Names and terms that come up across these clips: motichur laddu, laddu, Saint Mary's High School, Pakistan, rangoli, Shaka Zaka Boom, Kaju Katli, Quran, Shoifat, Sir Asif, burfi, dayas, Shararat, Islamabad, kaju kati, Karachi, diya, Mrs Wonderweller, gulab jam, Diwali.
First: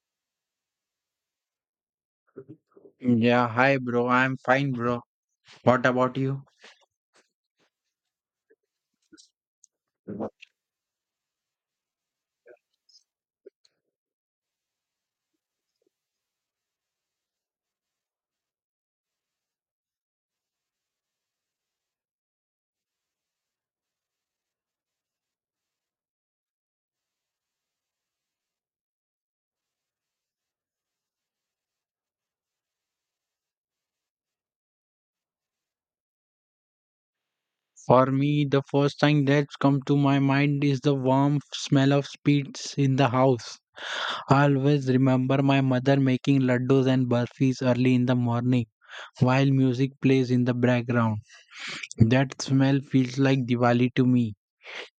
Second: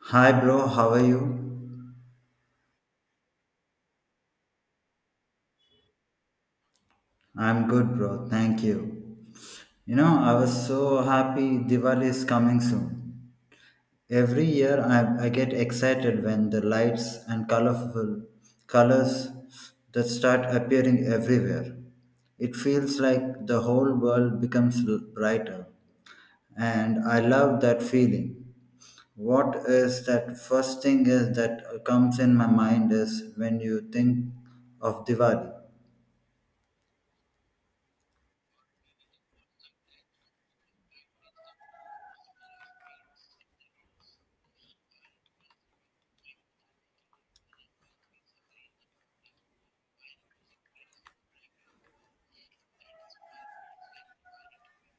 Hi, bro. How are you? Yeah, hi bro. I'm fine, bro. What about you? I'm good, bro. Thank you. You know, I was so happy Diwali is coming soon. Every year, I get excited when the lights and colorful colors that start appearing everywhere. It feels like the whole world becomes brighter, and I love that feeling. What is that first thing is that comes in my mind is when you think of Diwali. For me, the first thing that's come to my mind is the warm smell of sweets in the house. I always remember my mother making laddus and burfis early in the morning while music plays in the background. That smell feels like Diwali to me.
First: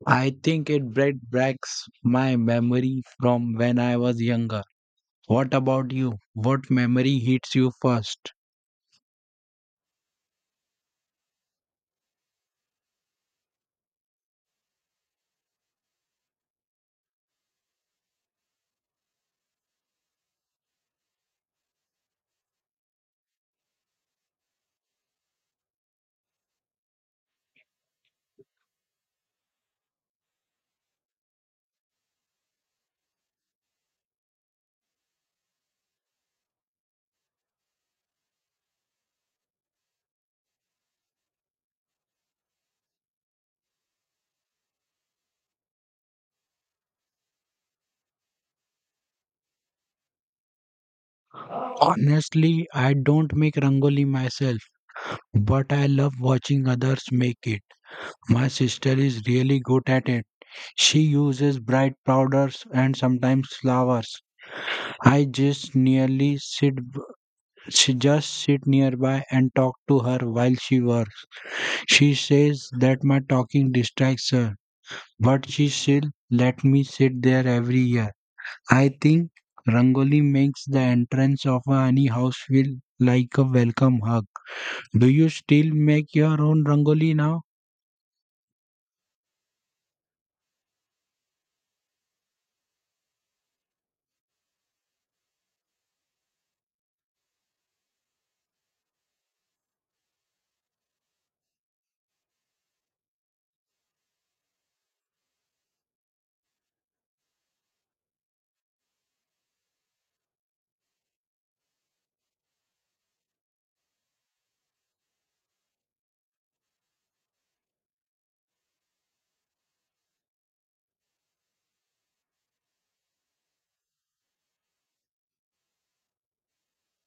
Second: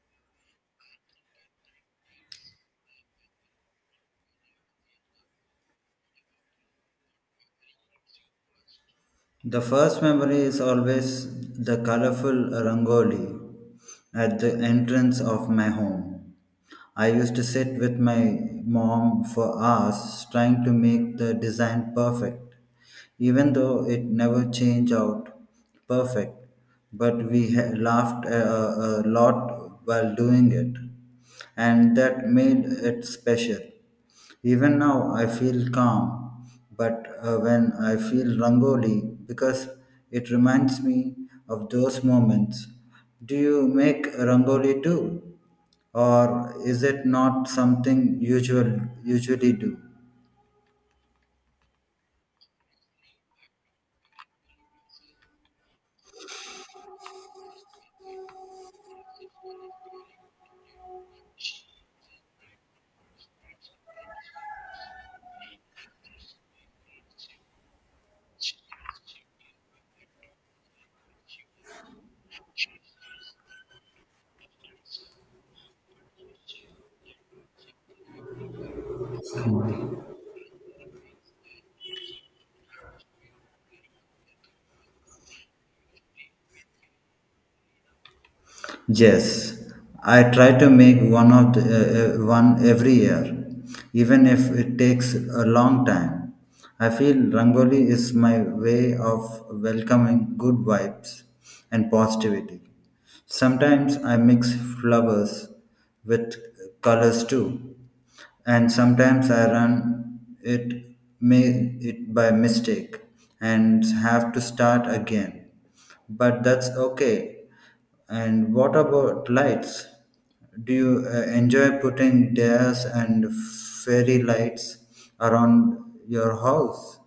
I think it brought back my memory from when I was younger. What about you? What memory hits you first? The first memory is always the colorful rangoli at the entrance of my home. I used to sit with my mom for hours trying to make the design perfect even though it never changed out perfect. But laughed a lot while doing it, and that made it special. Even now, I feel calm, but when I feel rangoli, because it reminds me of those moments. Do you make rangoli too, or is it not something usual usually do? Honestly, I don't make rangoli myself, but I love watching others make it. My sister is really good at it. She uses bright powders and sometimes flowers. I just nearly sit She just sit nearby and talk to her while she works. She says that my talking distracts her, but she still let me sit there every year. I think Rangoli makes the entrance of a honey house feel like a welcome hug. Do you still make your own rangoli now? Yes, I try to make one every year, even if it takes a long time. I feel Rangoli is my way of welcoming good vibes and positivity. Sometimes I mix flowers with colors too, and sometimes I run may it by mistake and have to start again. But that's okay. And what about lights? Do you enjoy putting dares and fairy lights around your house?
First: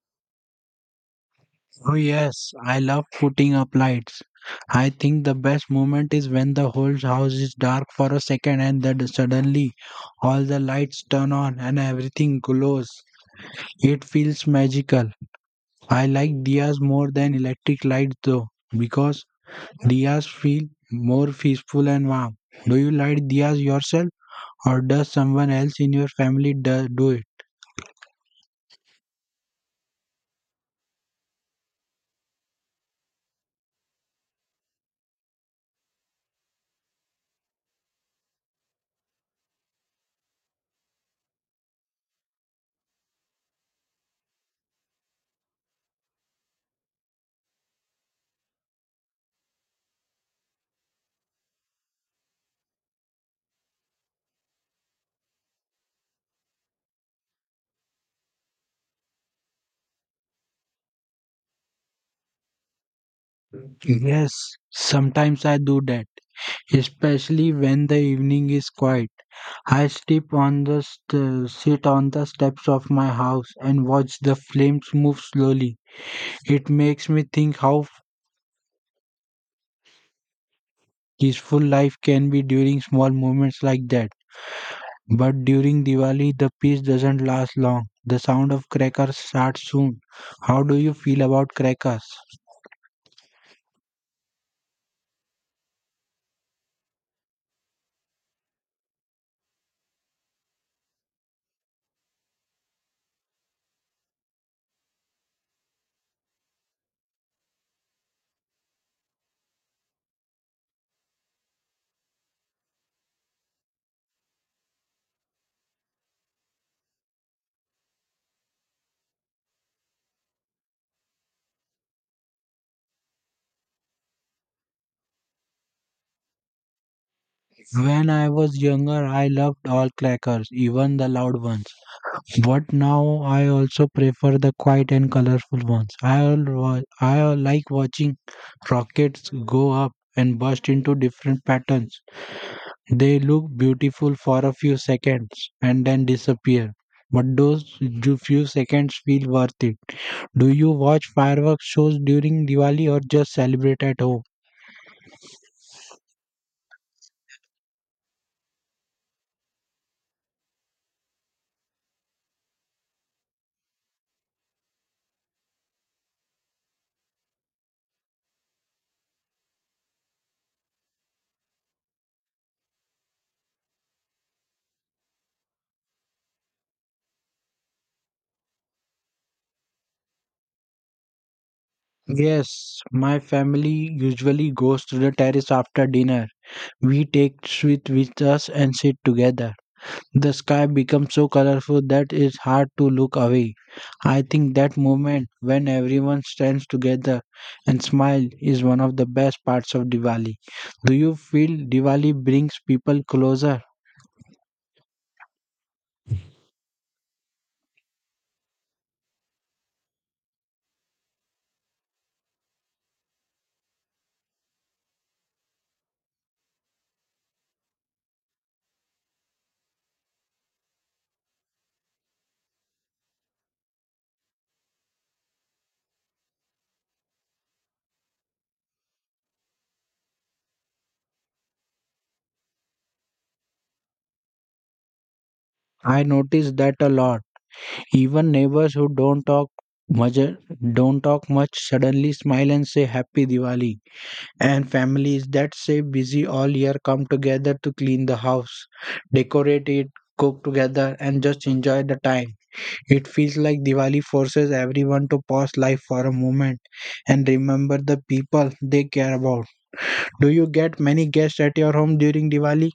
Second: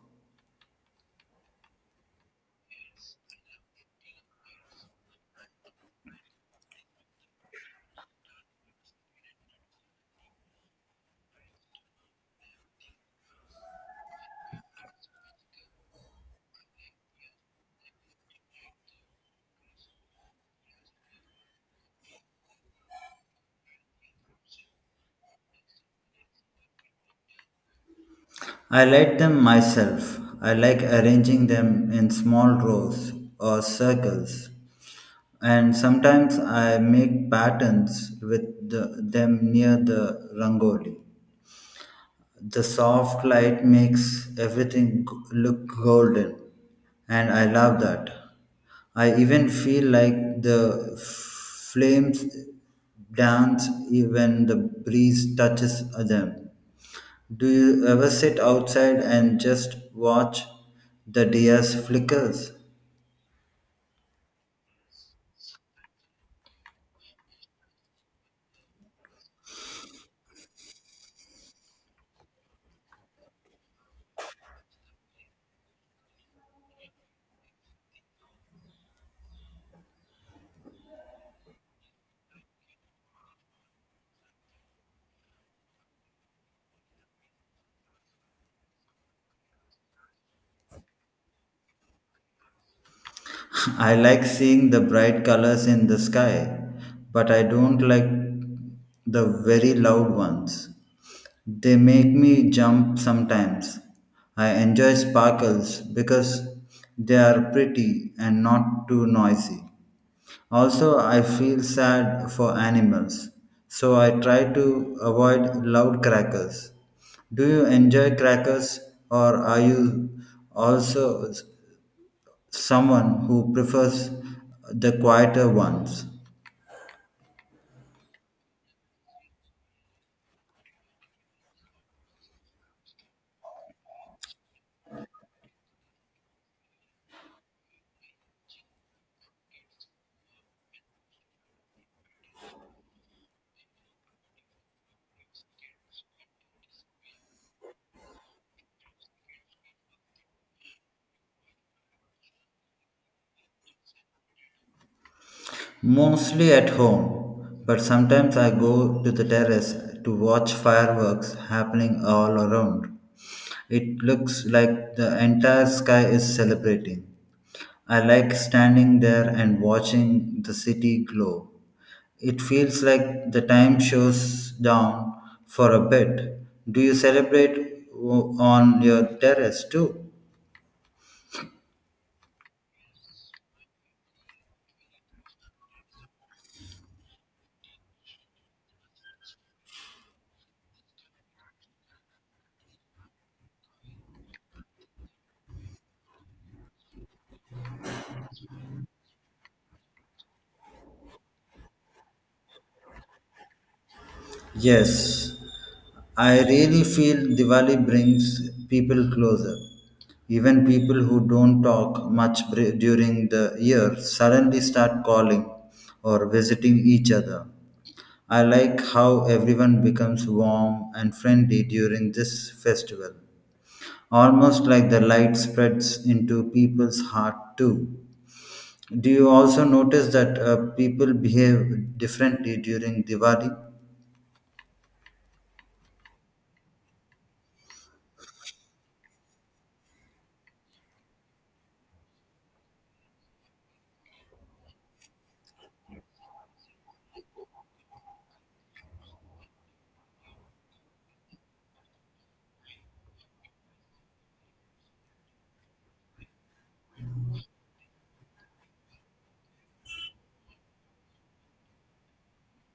Oh, yes, I love putting up lights. I think the best moment is when the whole house is dark for a second and then suddenly all the lights turn on and everything glows. It feels magical. I like diyas more than electric lights though, because diyas feel more peaceful and warm. Do you light diyas yourself or does someone else in your family do it? I light them myself. I like arranging them in small rows or circles and sometimes I make patterns with them near the rangoli. The soft light makes everything look golden, and I love that. I even feel like the flames dance even the breeze touches them. Do you ever sit outside and just watch the dia's flickers? Yes, sometimes I do that, especially when the evening is quiet. I step on the st- sit on the steps of my house and watch the flames move slowly. It makes me think how peaceful life can be during small moments like that. But during Diwali, the peace doesn't last long. The sound of crackers starts soon. How do you feel about crackers? I like seeing the bright colors in the sky, but I don't like the very loud ones. They make me jump sometimes. I enjoy sparkles because they are pretty and not too noisy. Also, I feel sad for animals, so I try to avoid loud crackers. Do you enjoy crackers or are you also someone who prefers the quieter ones, When I was younger, I loved all crackers, even the loud ones. But now I also prefer the quiet and colorful ones. I al- wa- I al- like watching rockets go up and burst into different patterns. They look beautiful for a few seconds and then disappear. But those few seconds feel worth it. Do you watch fireworks shows during Diwali or just celebrate at home? mostly at home. But sometimes I go to the terrace to watch fireworks happening all around. It looks like the entire sky is celebrating. I like standing there and watching the city glow. It feels like the time shows down for a bit. Do you celebrate on your terrace too? Yes, my family usually goes to the terrace after dinner. We take sweet with us and sit together. The sky becomes so colorful that it's hard to look away. I think that moment when everyone stands together and smile is one of the best parts of Diwali. Do you feel Diwali brings people closer? Yes, I really feel Diwali brings people closer. Even people who don't talk much during the year suddenly start calling or visiting each other. I like how everyone becomes warm and friendly during this festival, almost like the light spreads into people's heart too. Do you also notice that people behave differently during Diwali? I notice that a lot. Even neighbors who much don't talk much suddenly smile and say happy Diwali. And families that stay busy all year come together to clean the house, decorate it, cook together and just enjoy the time. It feels like Diwali forces everyone to pause life for a moment and remember the people they care about. Do you get many guests at your home during Diwali?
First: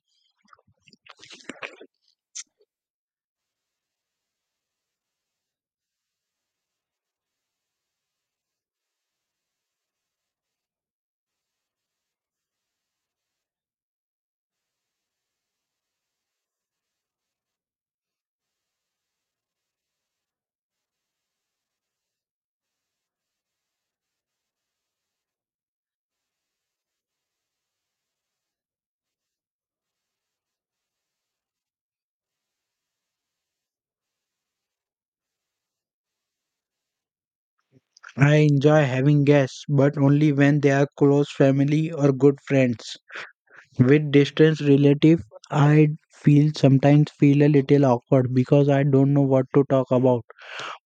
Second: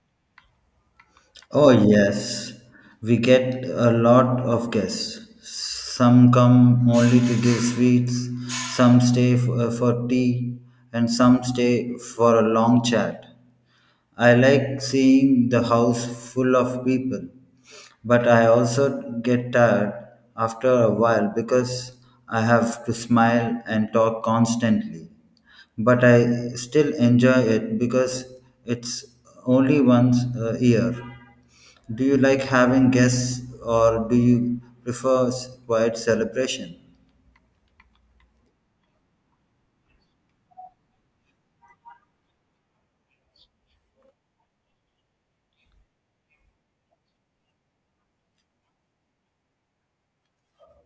Oh, yes. We get a lot of guests. Some come only to give sweets, some stay for tea, and some stay for a long chat. I like seeing the house full of people, but I also get tired after a while because I have to smile and talk constantly. But I still enjoy it because it's only once a year. Do you like having guests or do you prefer quiet celebration? I enjoy having guests, but only when they are close family or good friends. With distant relative, I feel sometimes feel a little awkward because I don't know what to talk about.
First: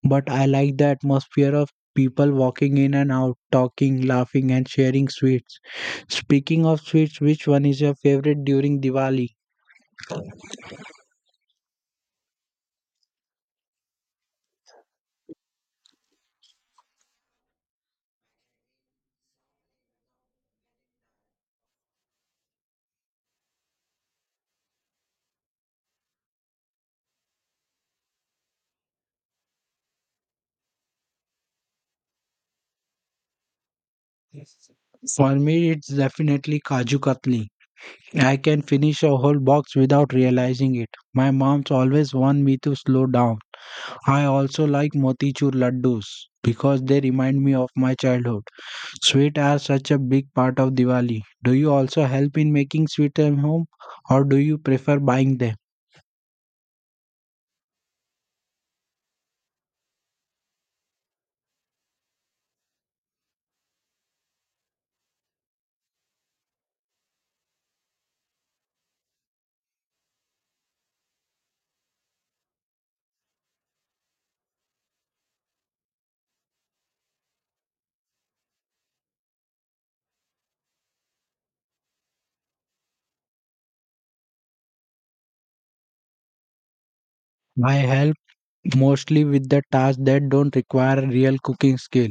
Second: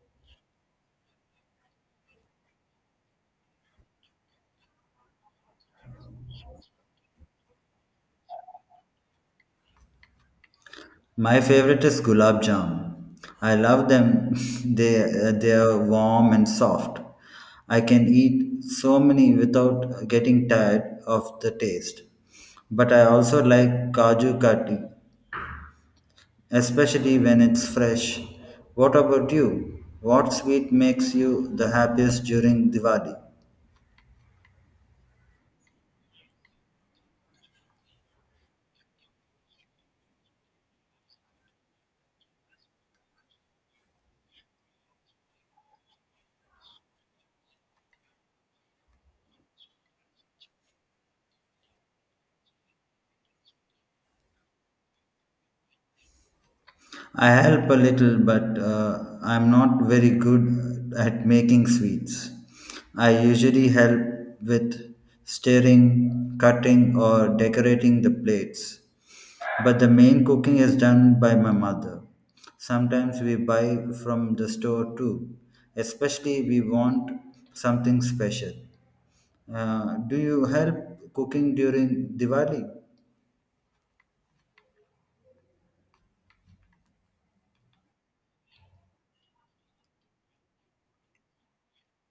But I like the atmosphere of people walking in and out, talking, laughing, and sharing sweets. Speaking of sweets, which one is your favorite during Diwali? My favorite is gulab jam. I love them. They are warm and soft. I can eat so many without getting tired of the taste. But I also like kaju kati, especially when it's fresh. What about you? What sweet makes you the happiest during Diwali? For me, it's definitely Kaju Katli. I can finish a whole box without realizing it. My mom's always warned me to slow down. I also like motichur laddus because they remind me of my childhood. Sweets are such a big part of Diwali. Do you also help in making sweets at home or do you prefer buying them? I help a little, but I'm not very good at making sweets. I usually help with stirring, cutting, or decorating the plates. But the main cooking is done by my mother. Sometimes we buy from the store too, especially we want something special. Do you help cooking during Diwali? I help mostly with the tasks that don't require real cooking skill,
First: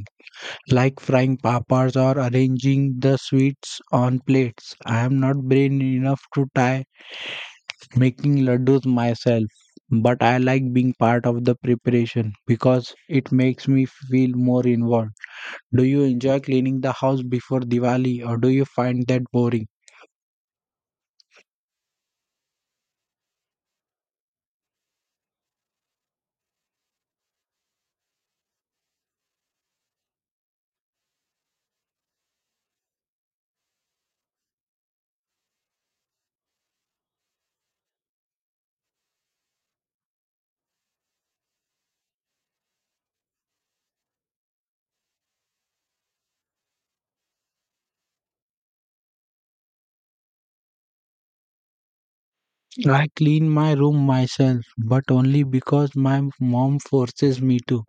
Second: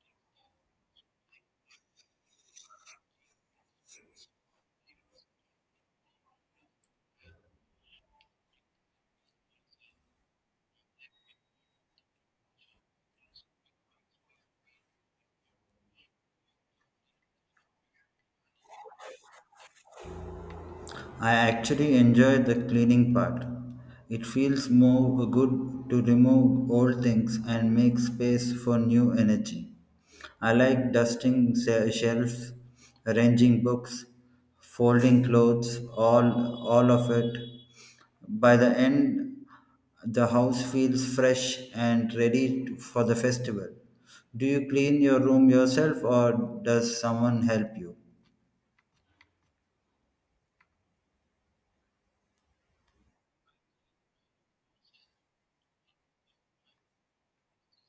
like frying papas or arranging the sweets on plates. I am not brain enough to try making laddus myself, but I like being part of the preparation because it makes me feel more involved. Do you enjoy cleaning the house before Diwali or do you find that boring? I actually enjoy the cleaning part. It feels more good to remove old things and make space for new energy. I like dusting shelves, arranging books, folding clothes, all of it. By the end, the house feels fresh and ready for the festival. Do you clean your room yourself or does someone help you? I clean my room myself, but only because my mom forces me to.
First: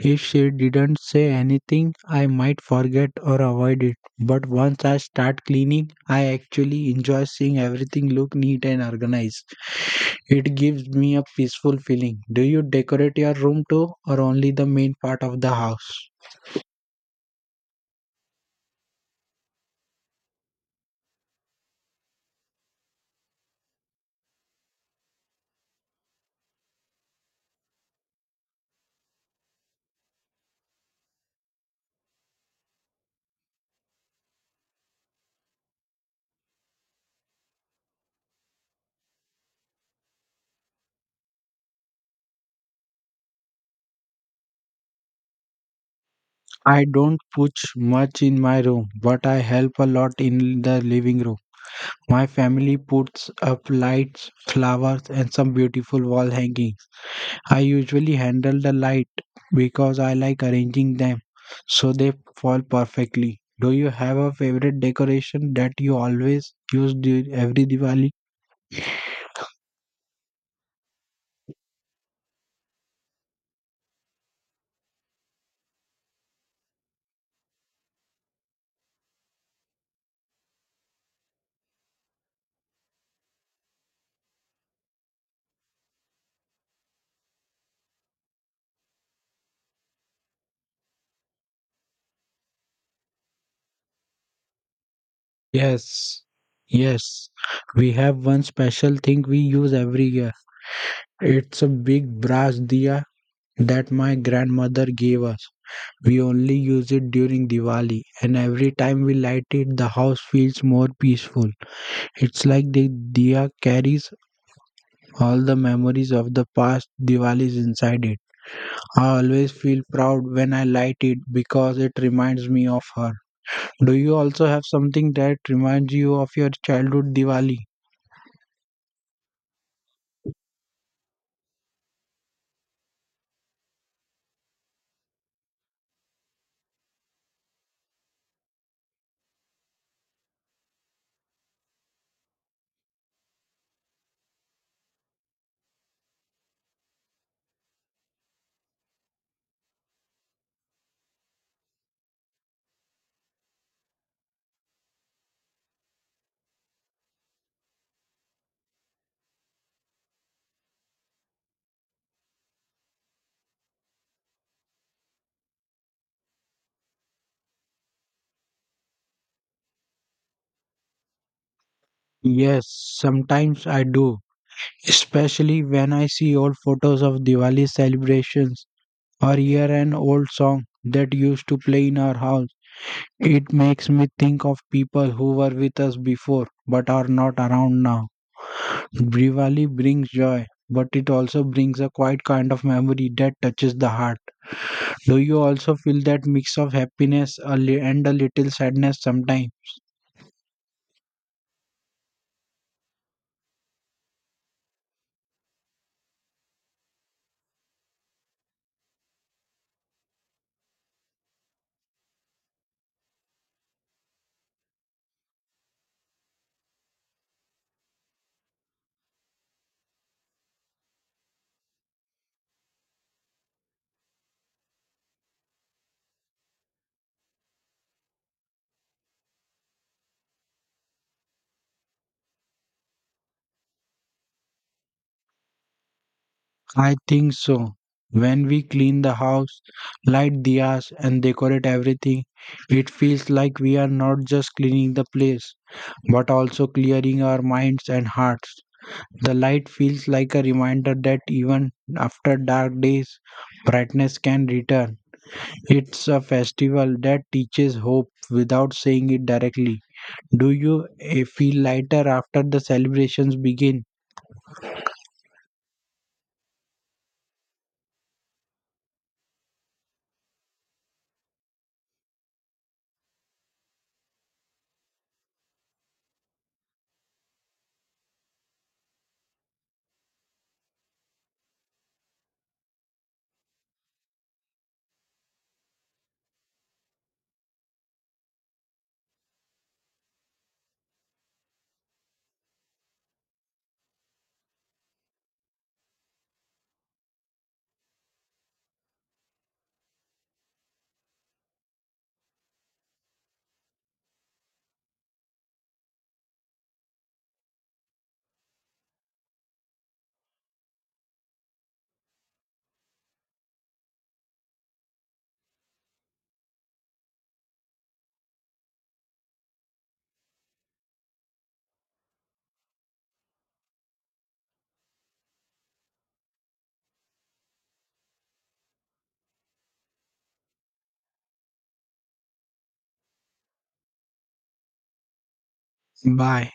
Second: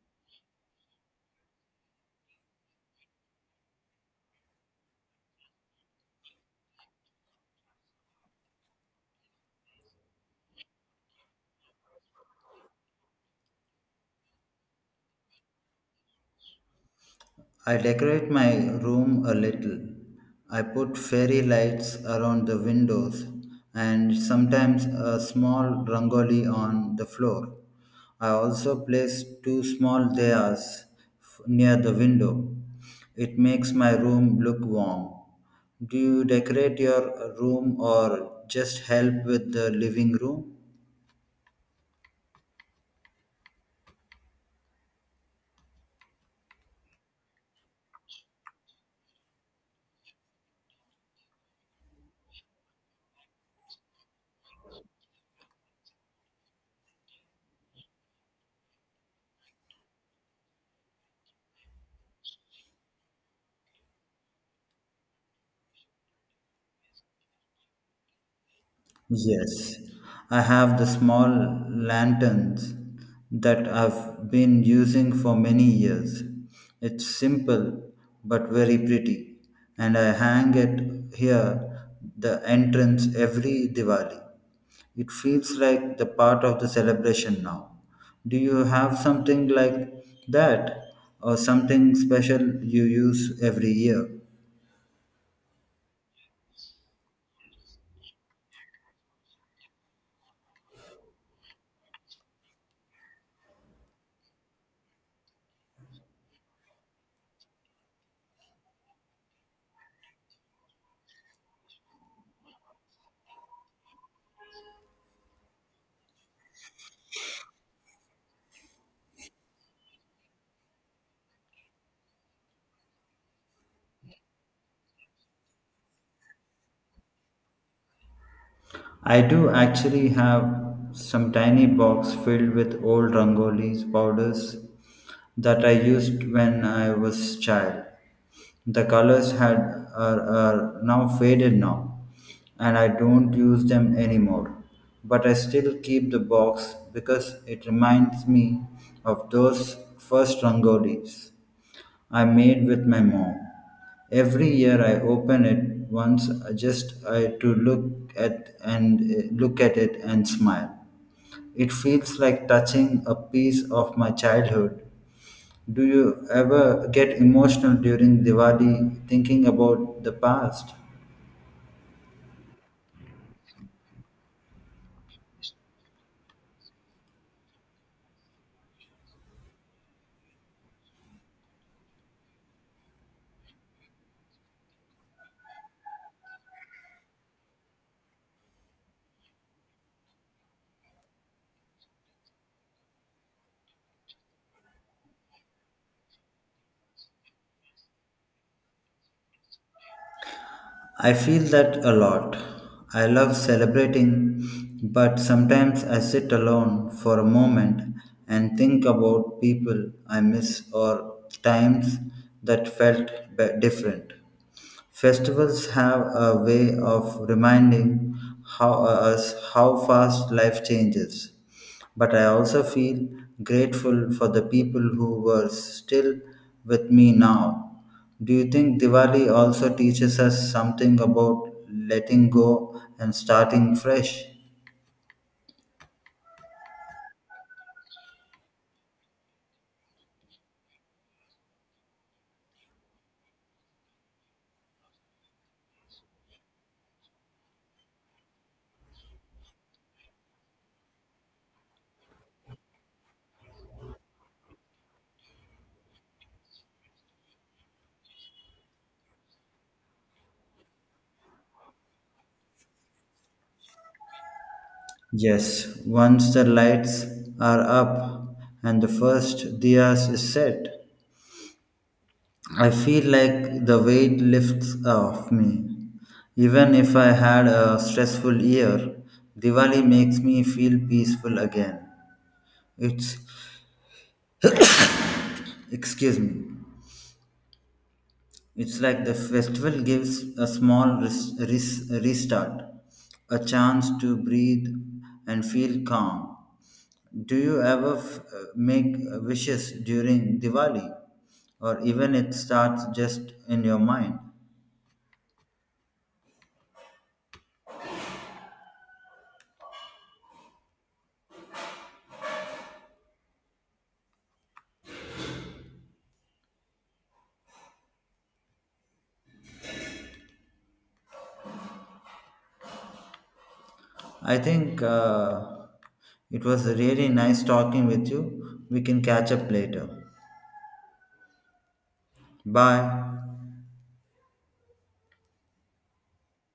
If she didn't say anything, I might forget or avoid it. But once I start cleaning, I actually enjoy seeing everything look neat and organized. It gives me a peaceful feeling. Do you decorate your room too or only the main part of the house? I decorate my room a little. I put fairy lights around the windows and sometimes a small rangoli on the floor. I also place two small dayas near the window. It makes my room look warm. Do you decorate your room or just help with the living room? I don't push much in my room, but I help a lot in the living room. My family puts up lights, flowers, and some beautiful wall hangings. I usually handle the light because I like arranging them so they fall perfectly. Do you have a favorite decoration that you always use during every Diwali? Yes, I have the small lanterns that I've been using for many years. It's simple but very pretty, and I hang it here the entrance every Diwali. It feels like the part of the celebration now. Do you have something like that or something special you use every year? Yes, yes. We have one special thing we use every year. It's a big brass diya that my grandmother gave us. We only use it during Diwali, and every time we light it, the house feels more peaceful. It's like the diya carries all the memories of the past Diwalis inside it. I always feel proud when I light it because it reminds me of her. Do you also have something that reminds you of your childhood Diwali? I do actually have some tiny box filled with old Rangoli's powders that I used when I was child. The colors are now faded now and I don't use them anymore. But I still keep the box because it reminds me of those first Rangolis. I made with my mom. Every year I open it once to look at and look at it and smile. It feels like touching a piece of my childhood. Do you ever get emotional during Diwali thinking about the past? Yes, sometimes I do, especially when I see old photos of Diwali celebrations or hear an old song that used to play in our house. It makes me think of people who were with us before but are not around now. Diwali brings joy, but it also brings a quiet kind of memory that touches the heart. Do you also feel that mix of happiness and a little sadness sometimes? I feel that a lot. I love celebrating, but sometimes I sit alone for a moment and think about people I miss or times that felt different. Festivals have a way of reminding us how fast life changes but I also feel grateful for the people who were still with me now. Do you think Diwali also teaches us something about letting go and starting fresh? I think so. When we clean the house, light diyas, and decorate everything, it feels like we are not just cleaning the place, but also clearing our minds and hearts. The light feels like a reminder that even after dark days, brightness can return. It's a festival that teaches hope without saying it directly. Do you feel lighter after the celebrations begin? Yes, once the lights are up and the first diyas is set, I feel like the weight lifts off me. Even if I had a stressful year, Diwali makes me feel peaceful again. It's Excuse me. It's like the festival gives a small restart, a chance to breathe and feel calm. Do you ever make wishes during Diwali, or even it starts just in your mind? I think it was really nice talking with you. We can catch up later. Bye. Bye.